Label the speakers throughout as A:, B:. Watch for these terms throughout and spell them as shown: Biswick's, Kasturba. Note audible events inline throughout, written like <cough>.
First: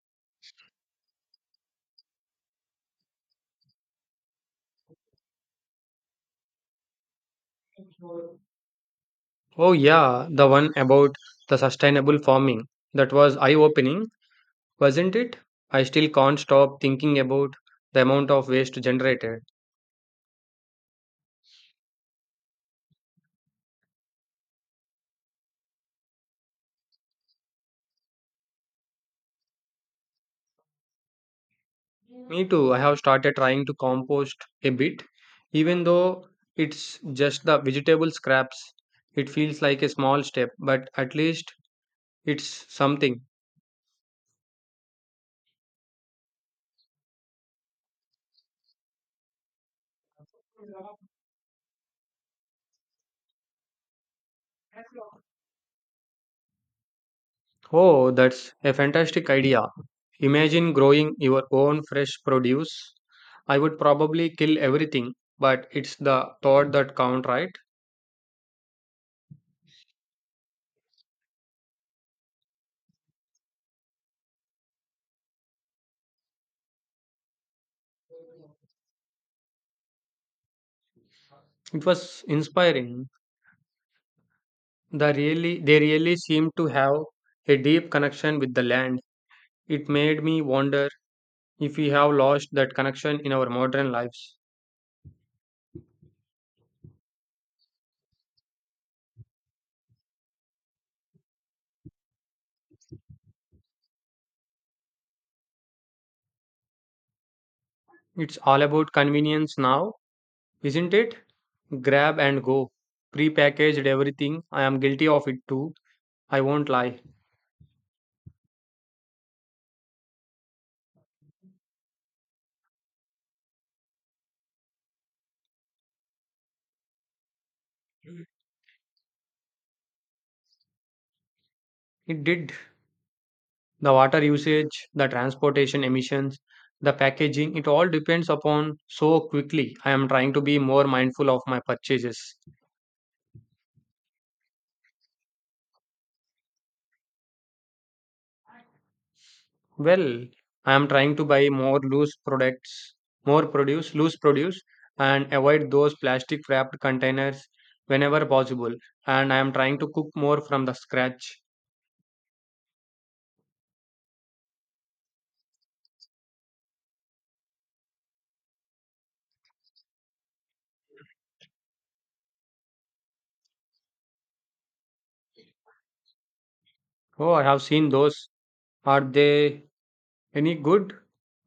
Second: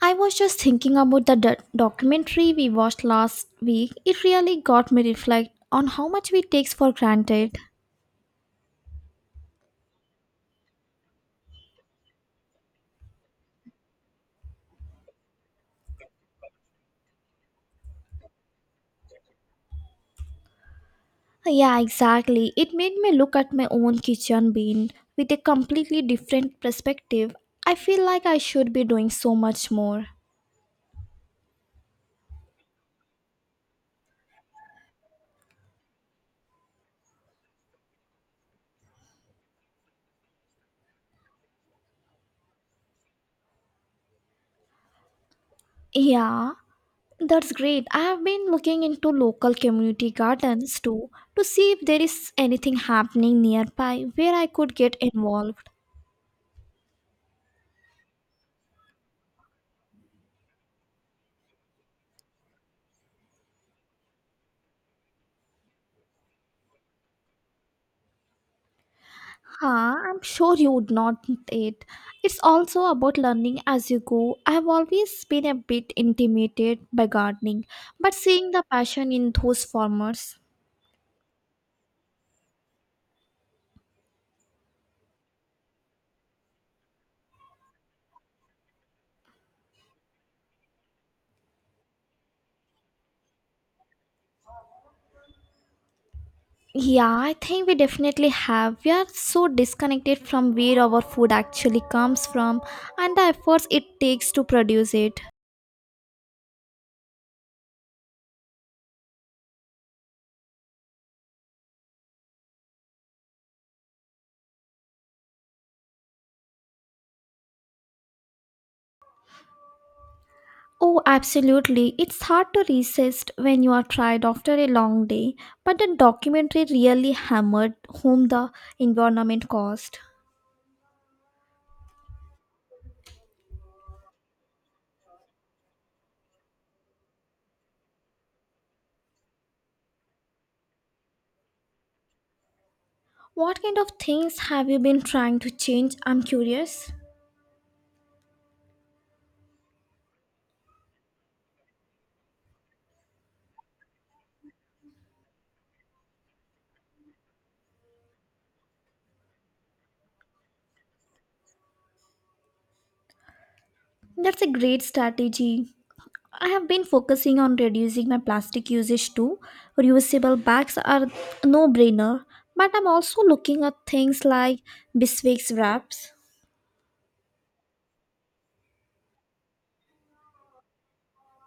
A: I was just thinking about the documentary we watched last week. It really got me reflect on how much we takes for granted.
B: Oh, yeah, the one about the sustainable farming. That was eye-opening, wasn't it? I still can't stop thinking about the amount of waste generated.
A: Yeah, exactly. It made me look at my own kitchen being with a completely different perspective. I feel like I should be doing so much more.
B: Me too, I have started trying to compost a bit, even though it's just the vegetable scraps. It feels like a small step, but at least it's something.
A: Yeah, that's great. I have been looking into local community gardens too to see if there is anything happening nearby where I could get involved.
B: Oh, that's a fantastic idea. Imagine growing your own fresh produce. I would probably kill everything, but it's the thought that count, right?
A: Huh, I'm sure you would not need it. It's also about learning as you go. I've always been a bit intimidated by gardening, but seeing the passion in those farmers.
B: It was inspiring. They really seem to have a deep connection with the land. It made me wonder if we have lost that connection in our modern lives.
A: Yeah, I think we definitely have. We are so disconnected from where our food actually comes from and the efforts it takes to produce it.
B: It's all about convenience now, isn't it? Grab and go. Prepackaged everything. I am guilty of it too. I won't lie.
A: Oh, absolutely. It's hard to resist when you are tired after a long day, but the documentary really hammered home the environment cost.
B: It did the water usage, the transportation emissions, the packaging, it all depends upon so quickly. I am trying to be more mindful of my purchases.
A: What kind of things have you been trying to change? I'm curious.
B: Well, I am trying to buy more loose products, more produce, loose produce, and avoid those plastic wrapped containers whenever possible. And I am trying to cook more from the scratch.
A: That's a great strategy. I have been focusing on reducing my plastic usage too. Reusable bags are a no brainer, but I'm also looking at things like Biswick's wraps.
B: Oh, I have seen those. Are they any good?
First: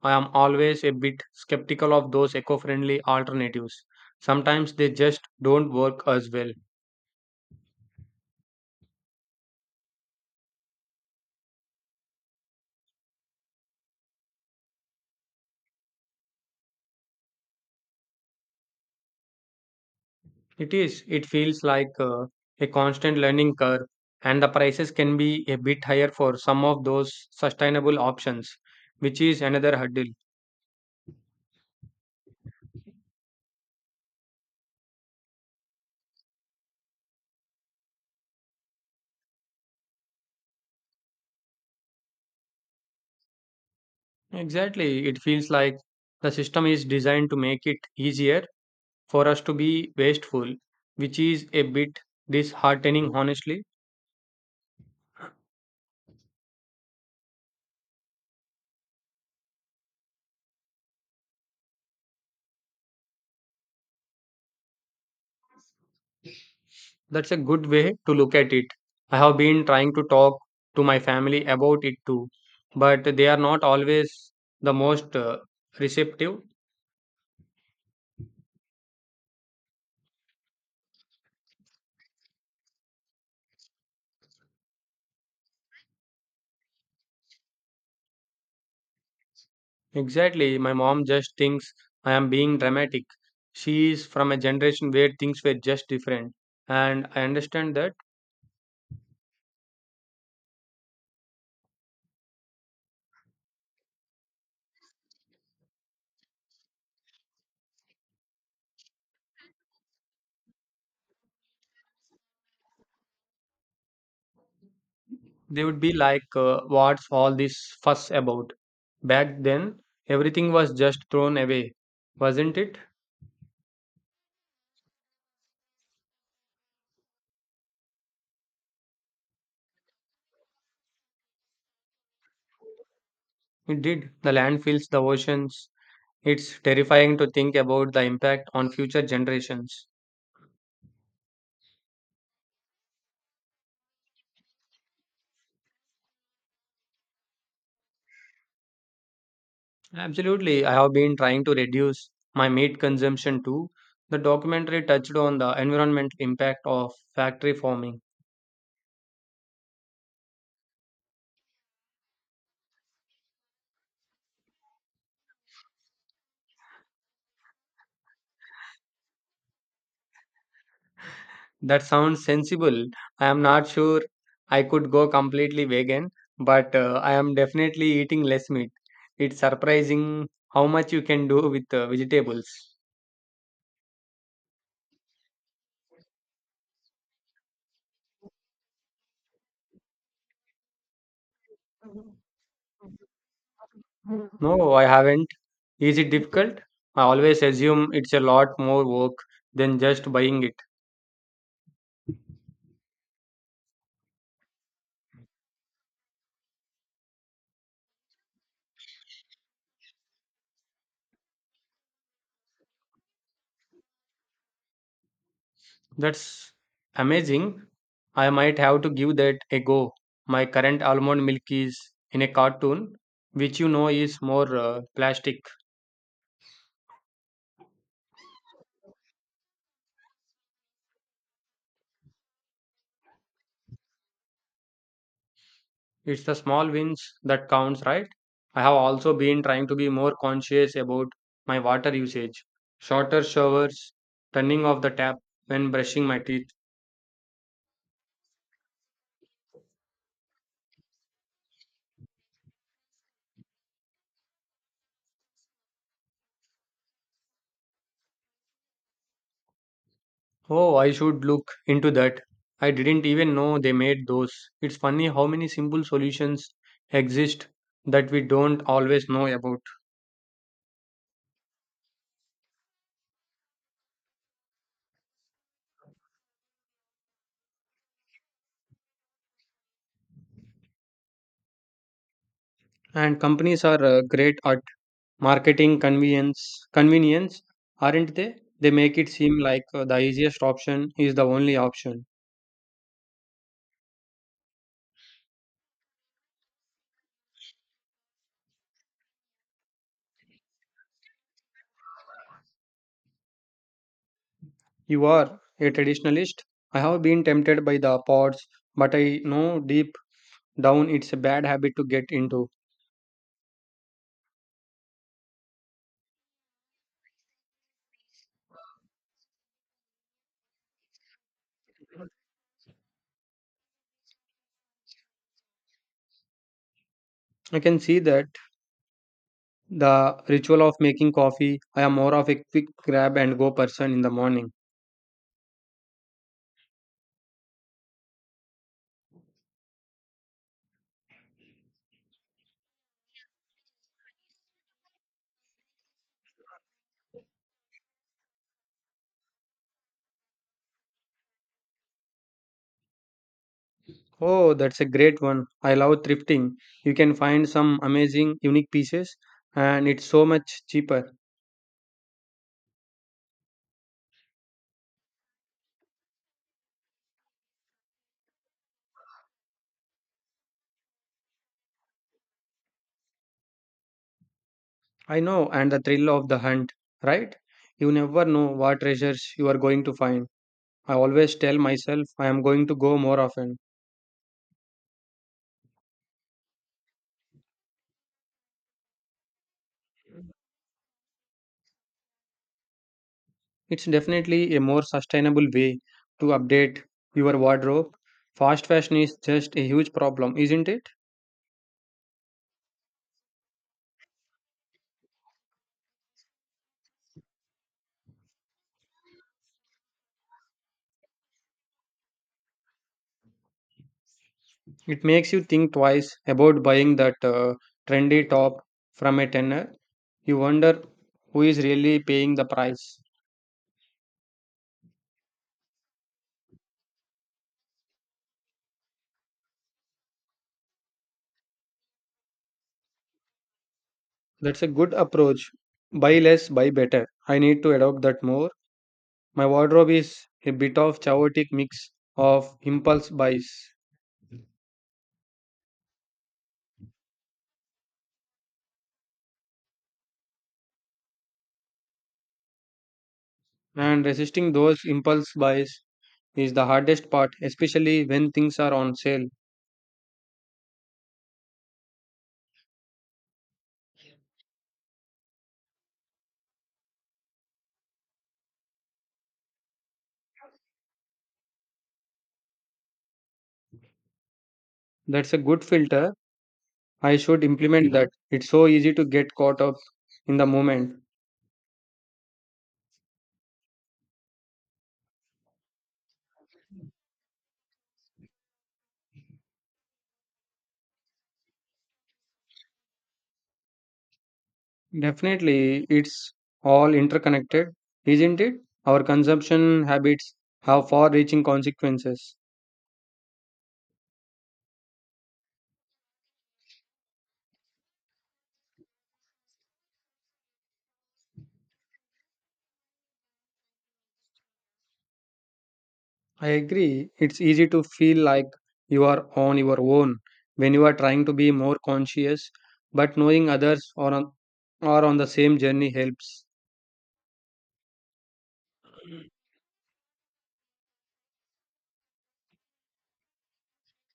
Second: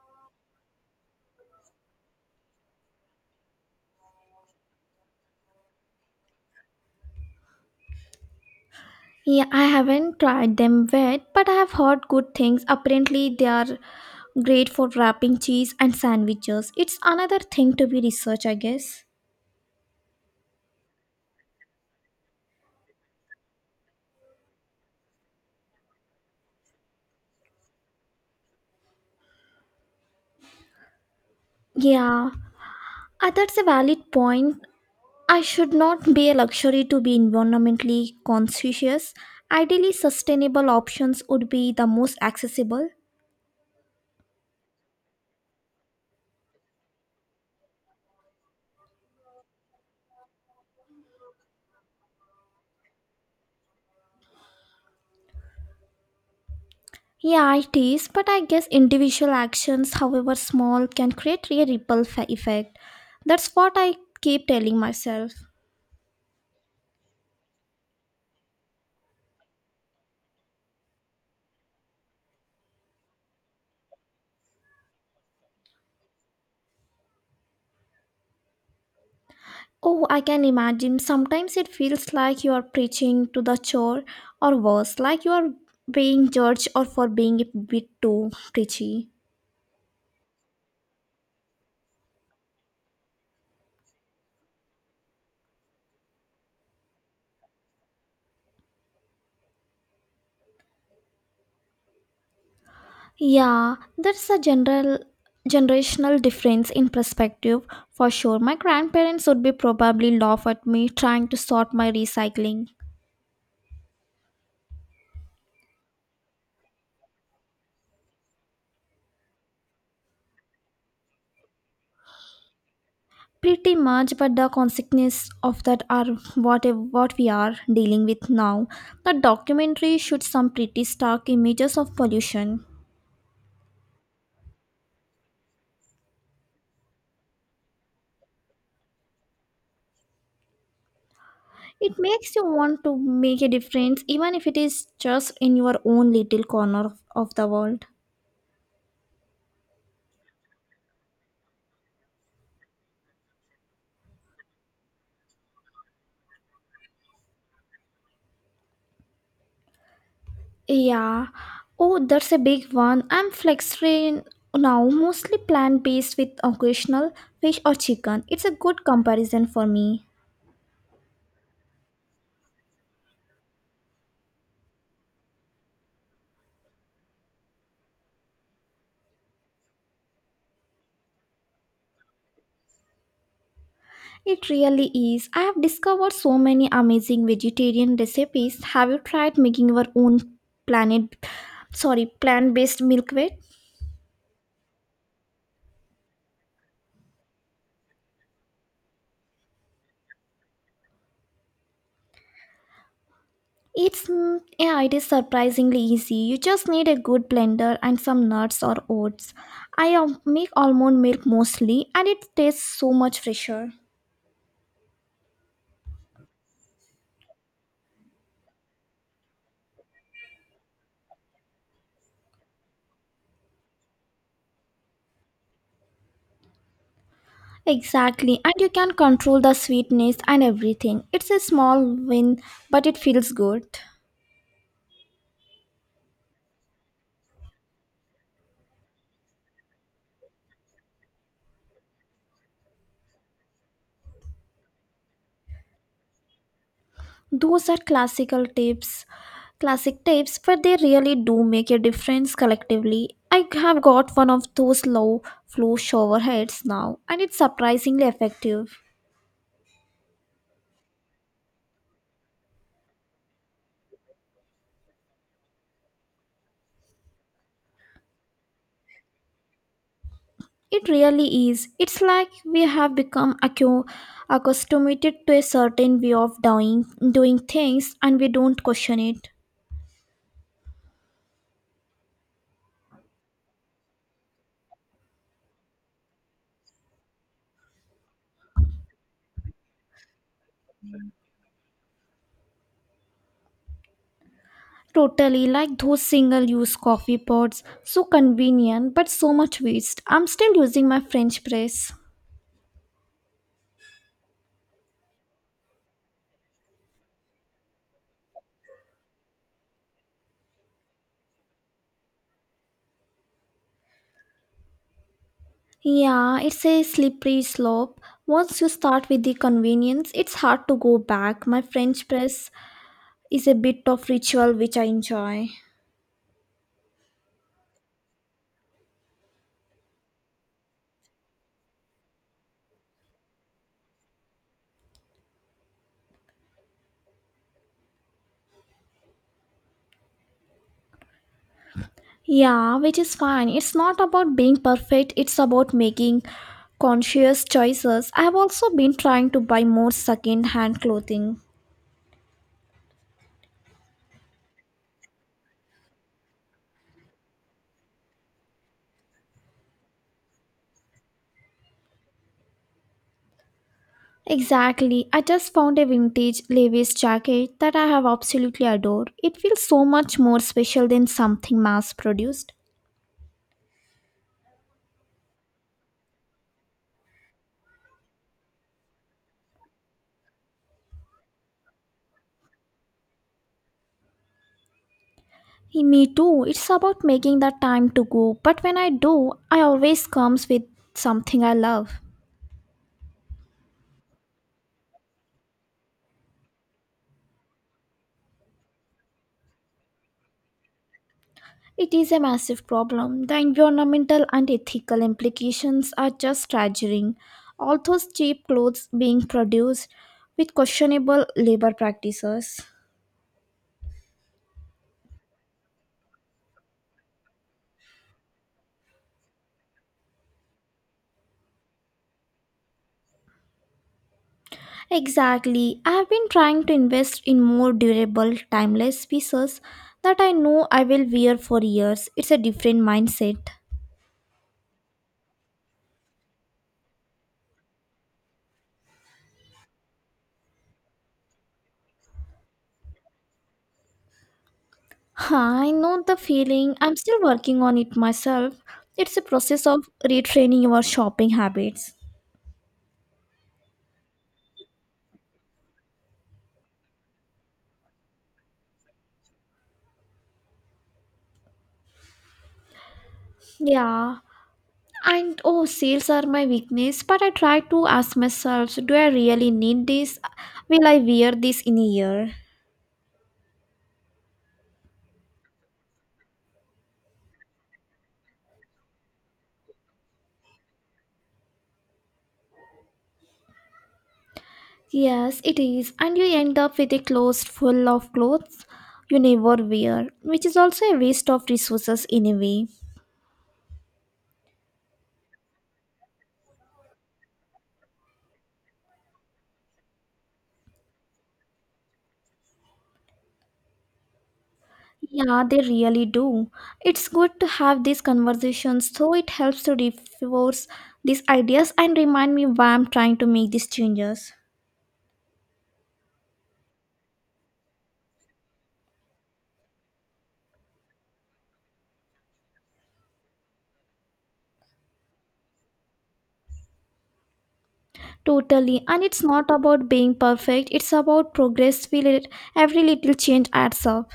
B: I am always a bit skeptical of those eco friendly alternatives. Sometimes they just don't work as well.
A: Yeah, I haven't tried them yet, but I have heard good things. Apparently, they are great for wrapping cheese and sandwiches. It's another thing to be researched, I guess.
B: It is, it feels like a constant learning curve, and the prices can be a bit higher for some of those sustainable options, which is another hurdle.
A: Yeah, that's a valid point. I should not be a luxury to be environmentally conscious. Ideally, sustainable options would be the most accessible.
B: Exactly, it feels like the system is designed to make it easier for us to be wasteful, which is a bit disheartening, honestly.
A: Yeah, it is, but I guess individual actions, however small, can create a ripple effect. That's what I keep telling myself.
B: That's a good way to look at it. I have been trying to talk to my family about it too, but they are not always the most receptive.
A: Oh, I can imagine. Sometimes it feels like you are preaching to the chore, or worse, like you are being judged or for being a bit too preachy.
B: Exactly, my mom just thinks I am being dramatic. She is from a generation where things were just different, and I understand that
A: Yeah, that's a general generational difference in perspective for sure. My grandparents would be probably laugh at me trying to sort my recycling.
B: they would be like, what's all this fuss about? Back then, everything was just thrown away, wasn't it?
A: Pretty much, but the consequences of that are what we are dealing with now. The documentary showed some pretty stark images of pollution.
B: It did. The land fills the oceans. It's terrifying to think about the impact on future generations.
A: It makes you want to make a difference, even if it is just in your own little corner of the world.
B: Absolutely, I have been trying to reduce my meat consumption too. The documentary touched on the environmental impact of factory farming.
A: Yeah. Oh, that's a big one. I'm flexitarian now, mostly plant-based with occasional fish or chicken. It's a good comparison for me.
B: That sounds sensible. I am not sure I could go completely vegan, but I am definitely eating less meat. It's surprising how much you can do with vegetables.
A: It really is. I have discovered so many amazing vegetarian recipes. Have you tried making your own planet plant-based milkweed?
B: No, I haven't. Is it difficult? I always assume it's a lot more work than just buying it.
A: It's yeah, it is surprisingly easy. You just need a good blender and some nuts or oats. I make almond milk mostly and it tastes so much fresher.
B: That's amazing. I might have to give that a go. My current almond milk is in a cartoon, which you know is more plastic.
A: Exactly, and you can control the sweetness and everything. It's a small win, but it feels good.
B: It's the small wins that counts, right? I have also been trying to be more conscious about my water usage. Shorter showers, turning off the tap when brushing my teeth.
A: Those are classic tips, but they really do make a difference collectively. I have got one of those low flow shower heads now, and it's surprisingly effective.
B: Oh, I should look into that. I didn't even know they made those. It's funny how many simple solutions exist that we don't always know about.
A: It really is. It's like we have become accustomed to a certain way of doing things, and we don't question it.
B: And companies are great at marketing convenience. Convenience, aren't they? They make it seem like the easiest option is the only option.
A: Totally like those single use coffee pots. So convenient, but so much waste. I'm still using my French press.
B: You are a traditionalist. I have been tempted by the pods, but I know deep down it's a bad habit to get into.
A: Yeah, it's a slippery slope. Once you start with the convenience, it's hard to go back. My French press is a bit of ritual which I enjoy.
B: I can see that the ritual of making coffee, I am more of a quick grab and go person in the morning.
A: Yeah, which is fine. It's not about being perfect, it's about making conscious choices. I've also been trying to buy more second hand clothing.
B: Oh, that's a great one. I love thrifting. You can find some amazing, unique pieces, and it's so much cheaper.
A: Exactly. I just found a vintage Levi's jacket that I have absolutely adored. It feels so much more special than something mass produced.
B: I know, and the thrill of the hunt, right? You never know what treasures you are going to find. I always tell myself I am going to go more often.
A: Eh, me too. It's about making the time to go, but when I do, I always comes with something I love.
B: It's definitely a more sustainable way to update your wardrobe. Fast fashion is just a huge problem, isn't it?
A: It is a massive problem. The environmental and ethical implications are just staggering. All those cheap clothes being produced with questionable labor practices.
B: It makes you think twice about buying that trendy top from a tenner. You wonder who is really paying the price.
A: Exactly. I have been trying to invest in more durable, timeless pieces that I know I will wear for years. It's a different mindset. <laughs>
B: That's a good approach. Buy less, buy better. I need to adopt that more. My wardrobe is a bit of chaotic mix of impulse buys,
A: Huh, I know the feeling. I'm still working on it myself. It's a process of retraining your shopping habits.
B: and resisting those impulse buys is the hardest part, especially when things are on sale.
A: Yeah. And oh, sales are my weakness, but I try to ask myself do I really need this? Will I wear this in a year?
B: That's a good filter. I should implement that. It's so easy to get caught up in the moment.
A: Yes, it is, and you end up with a closet full of clothes you never wear, which is also a waste of resources in a way.
B: Definitely, it's all interconnected, isn't it? Our consumption habits have far reaching consequences.
A: Yeah, they really do. It's good to have these conversations, so it helps to reinforce these ideas and remind me why I'm trying to make these changes.
B: I agree. It's easy to feel like you are on your own when you are trying to be more conscious, but knowing others are on the same journey helps.
A: Totally, and it's not about being perfect, it's about progress. Feel it, every little change adds up.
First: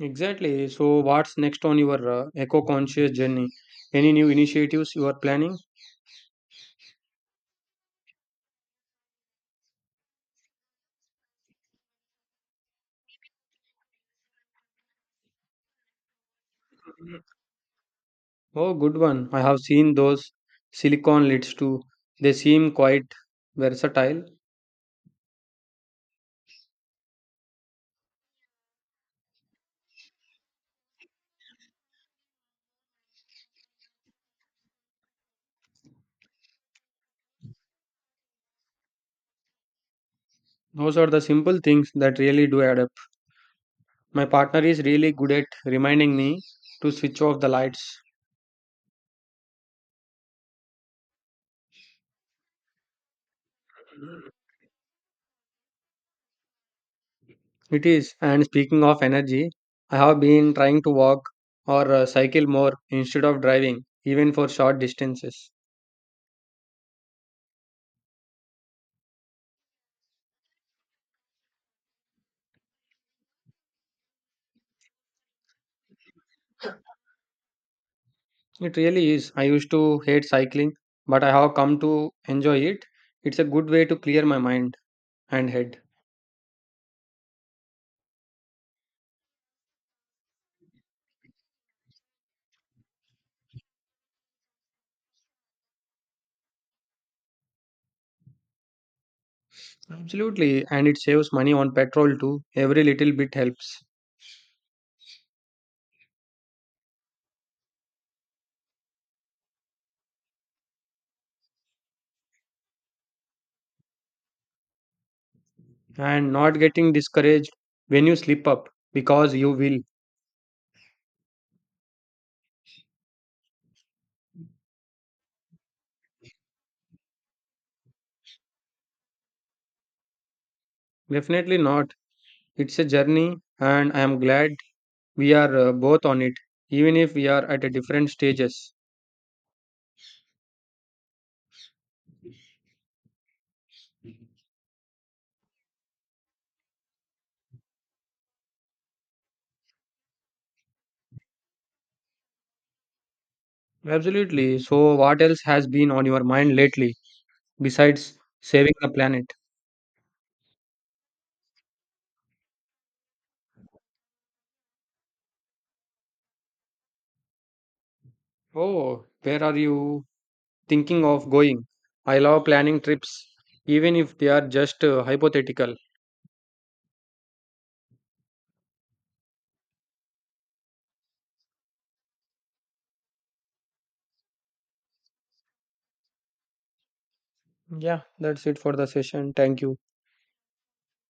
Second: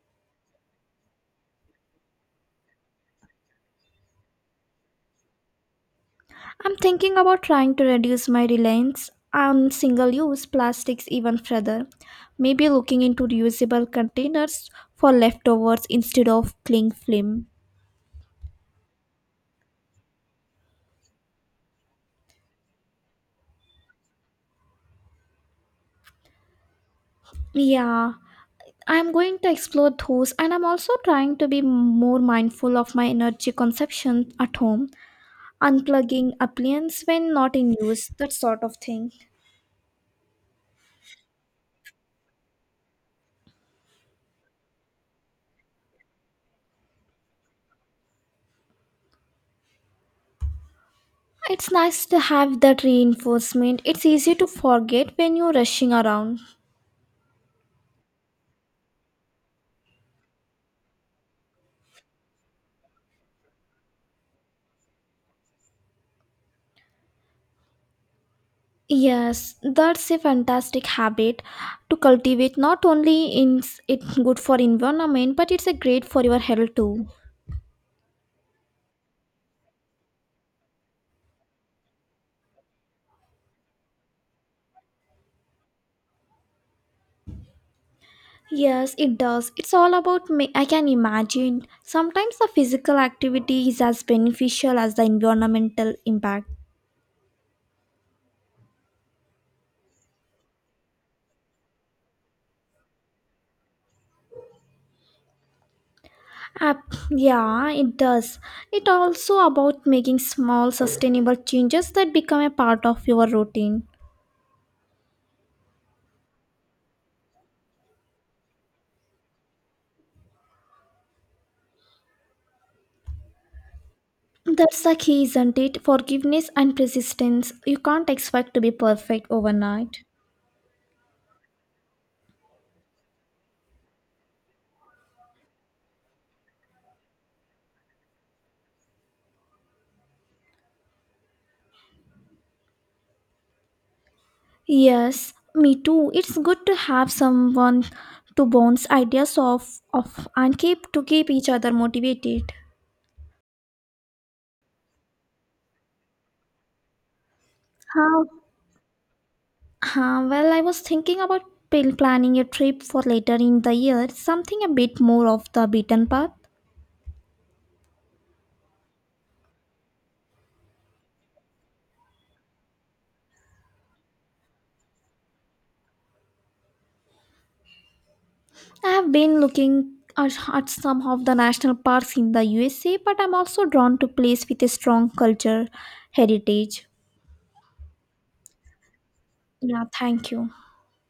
B: Exactly. So, what's next on your eco conscious journey? Any new initiatives you are planning?
A: I'm thinking about trying to reduce my reliance on single use plastics even further. Maybe looking into reusable containers for leftovers instead of cling film.
B: Oh, good one. I have seen those silicon lids too. They seem quite versatile.
A: Yeah, I'm going to explore those and I'm also trying to be more mindful of my energy consumption at home, unplugging appliances when not in use, that sort of thing.
B: Those are the simple things that really do add up. My partner is really good at reminding me to switch off the lights.
A: It's nice to have that reinforcement. It's easy to forget when you're rushing around.
B: It is. And speaking of energy, I have been trying to walk or cycle more instead of driving, even for short distances.
A: Yes, that's a fantastic habit to cultivate. Not only is it good for environment, but it's a great for your health too.
B: It really is. I used to hate cycling, but I have come to enjoy it. It's a good way to clear my mind and head.
A: Yes, it does. It's all about me. I can imagine. Sometimes the physical activity is as beneficial as the environmental impact.
B: Absolutely. And it saves money on petrol too. Every little bit helps.
A: Yeah, it does. It also about making small sustainable changes that become a part of your routine.
B: And not getting discouraged when you slip up, because you will.
A: That's the key, isn't it? Forgiveness and persistence. You can't expect to be perfect overnight.
B: Definitely not. It's a journey, and I am glad we are both on it, even if we are at a different stages.
A: Yes, me too. It's good to have someone to bounce ideas off of and keep each other motivated.
B: Absolutely. So, what else has been on your mind lately besides
A: How?
B: saving the planet?
A: Huh, well, I was thinking about planning a trip for later in the year, something a bit more off the beaten path.
B: Oh, where are you thinking of going? I love planning trips, even if they are just hypothetical.
A: I have been looking at some of the national parks in the USA, but I'm also drawn to places with a strong culture heritage.
B: Yeah, that's it for the session. Thank you.
A: Yeah, thank you.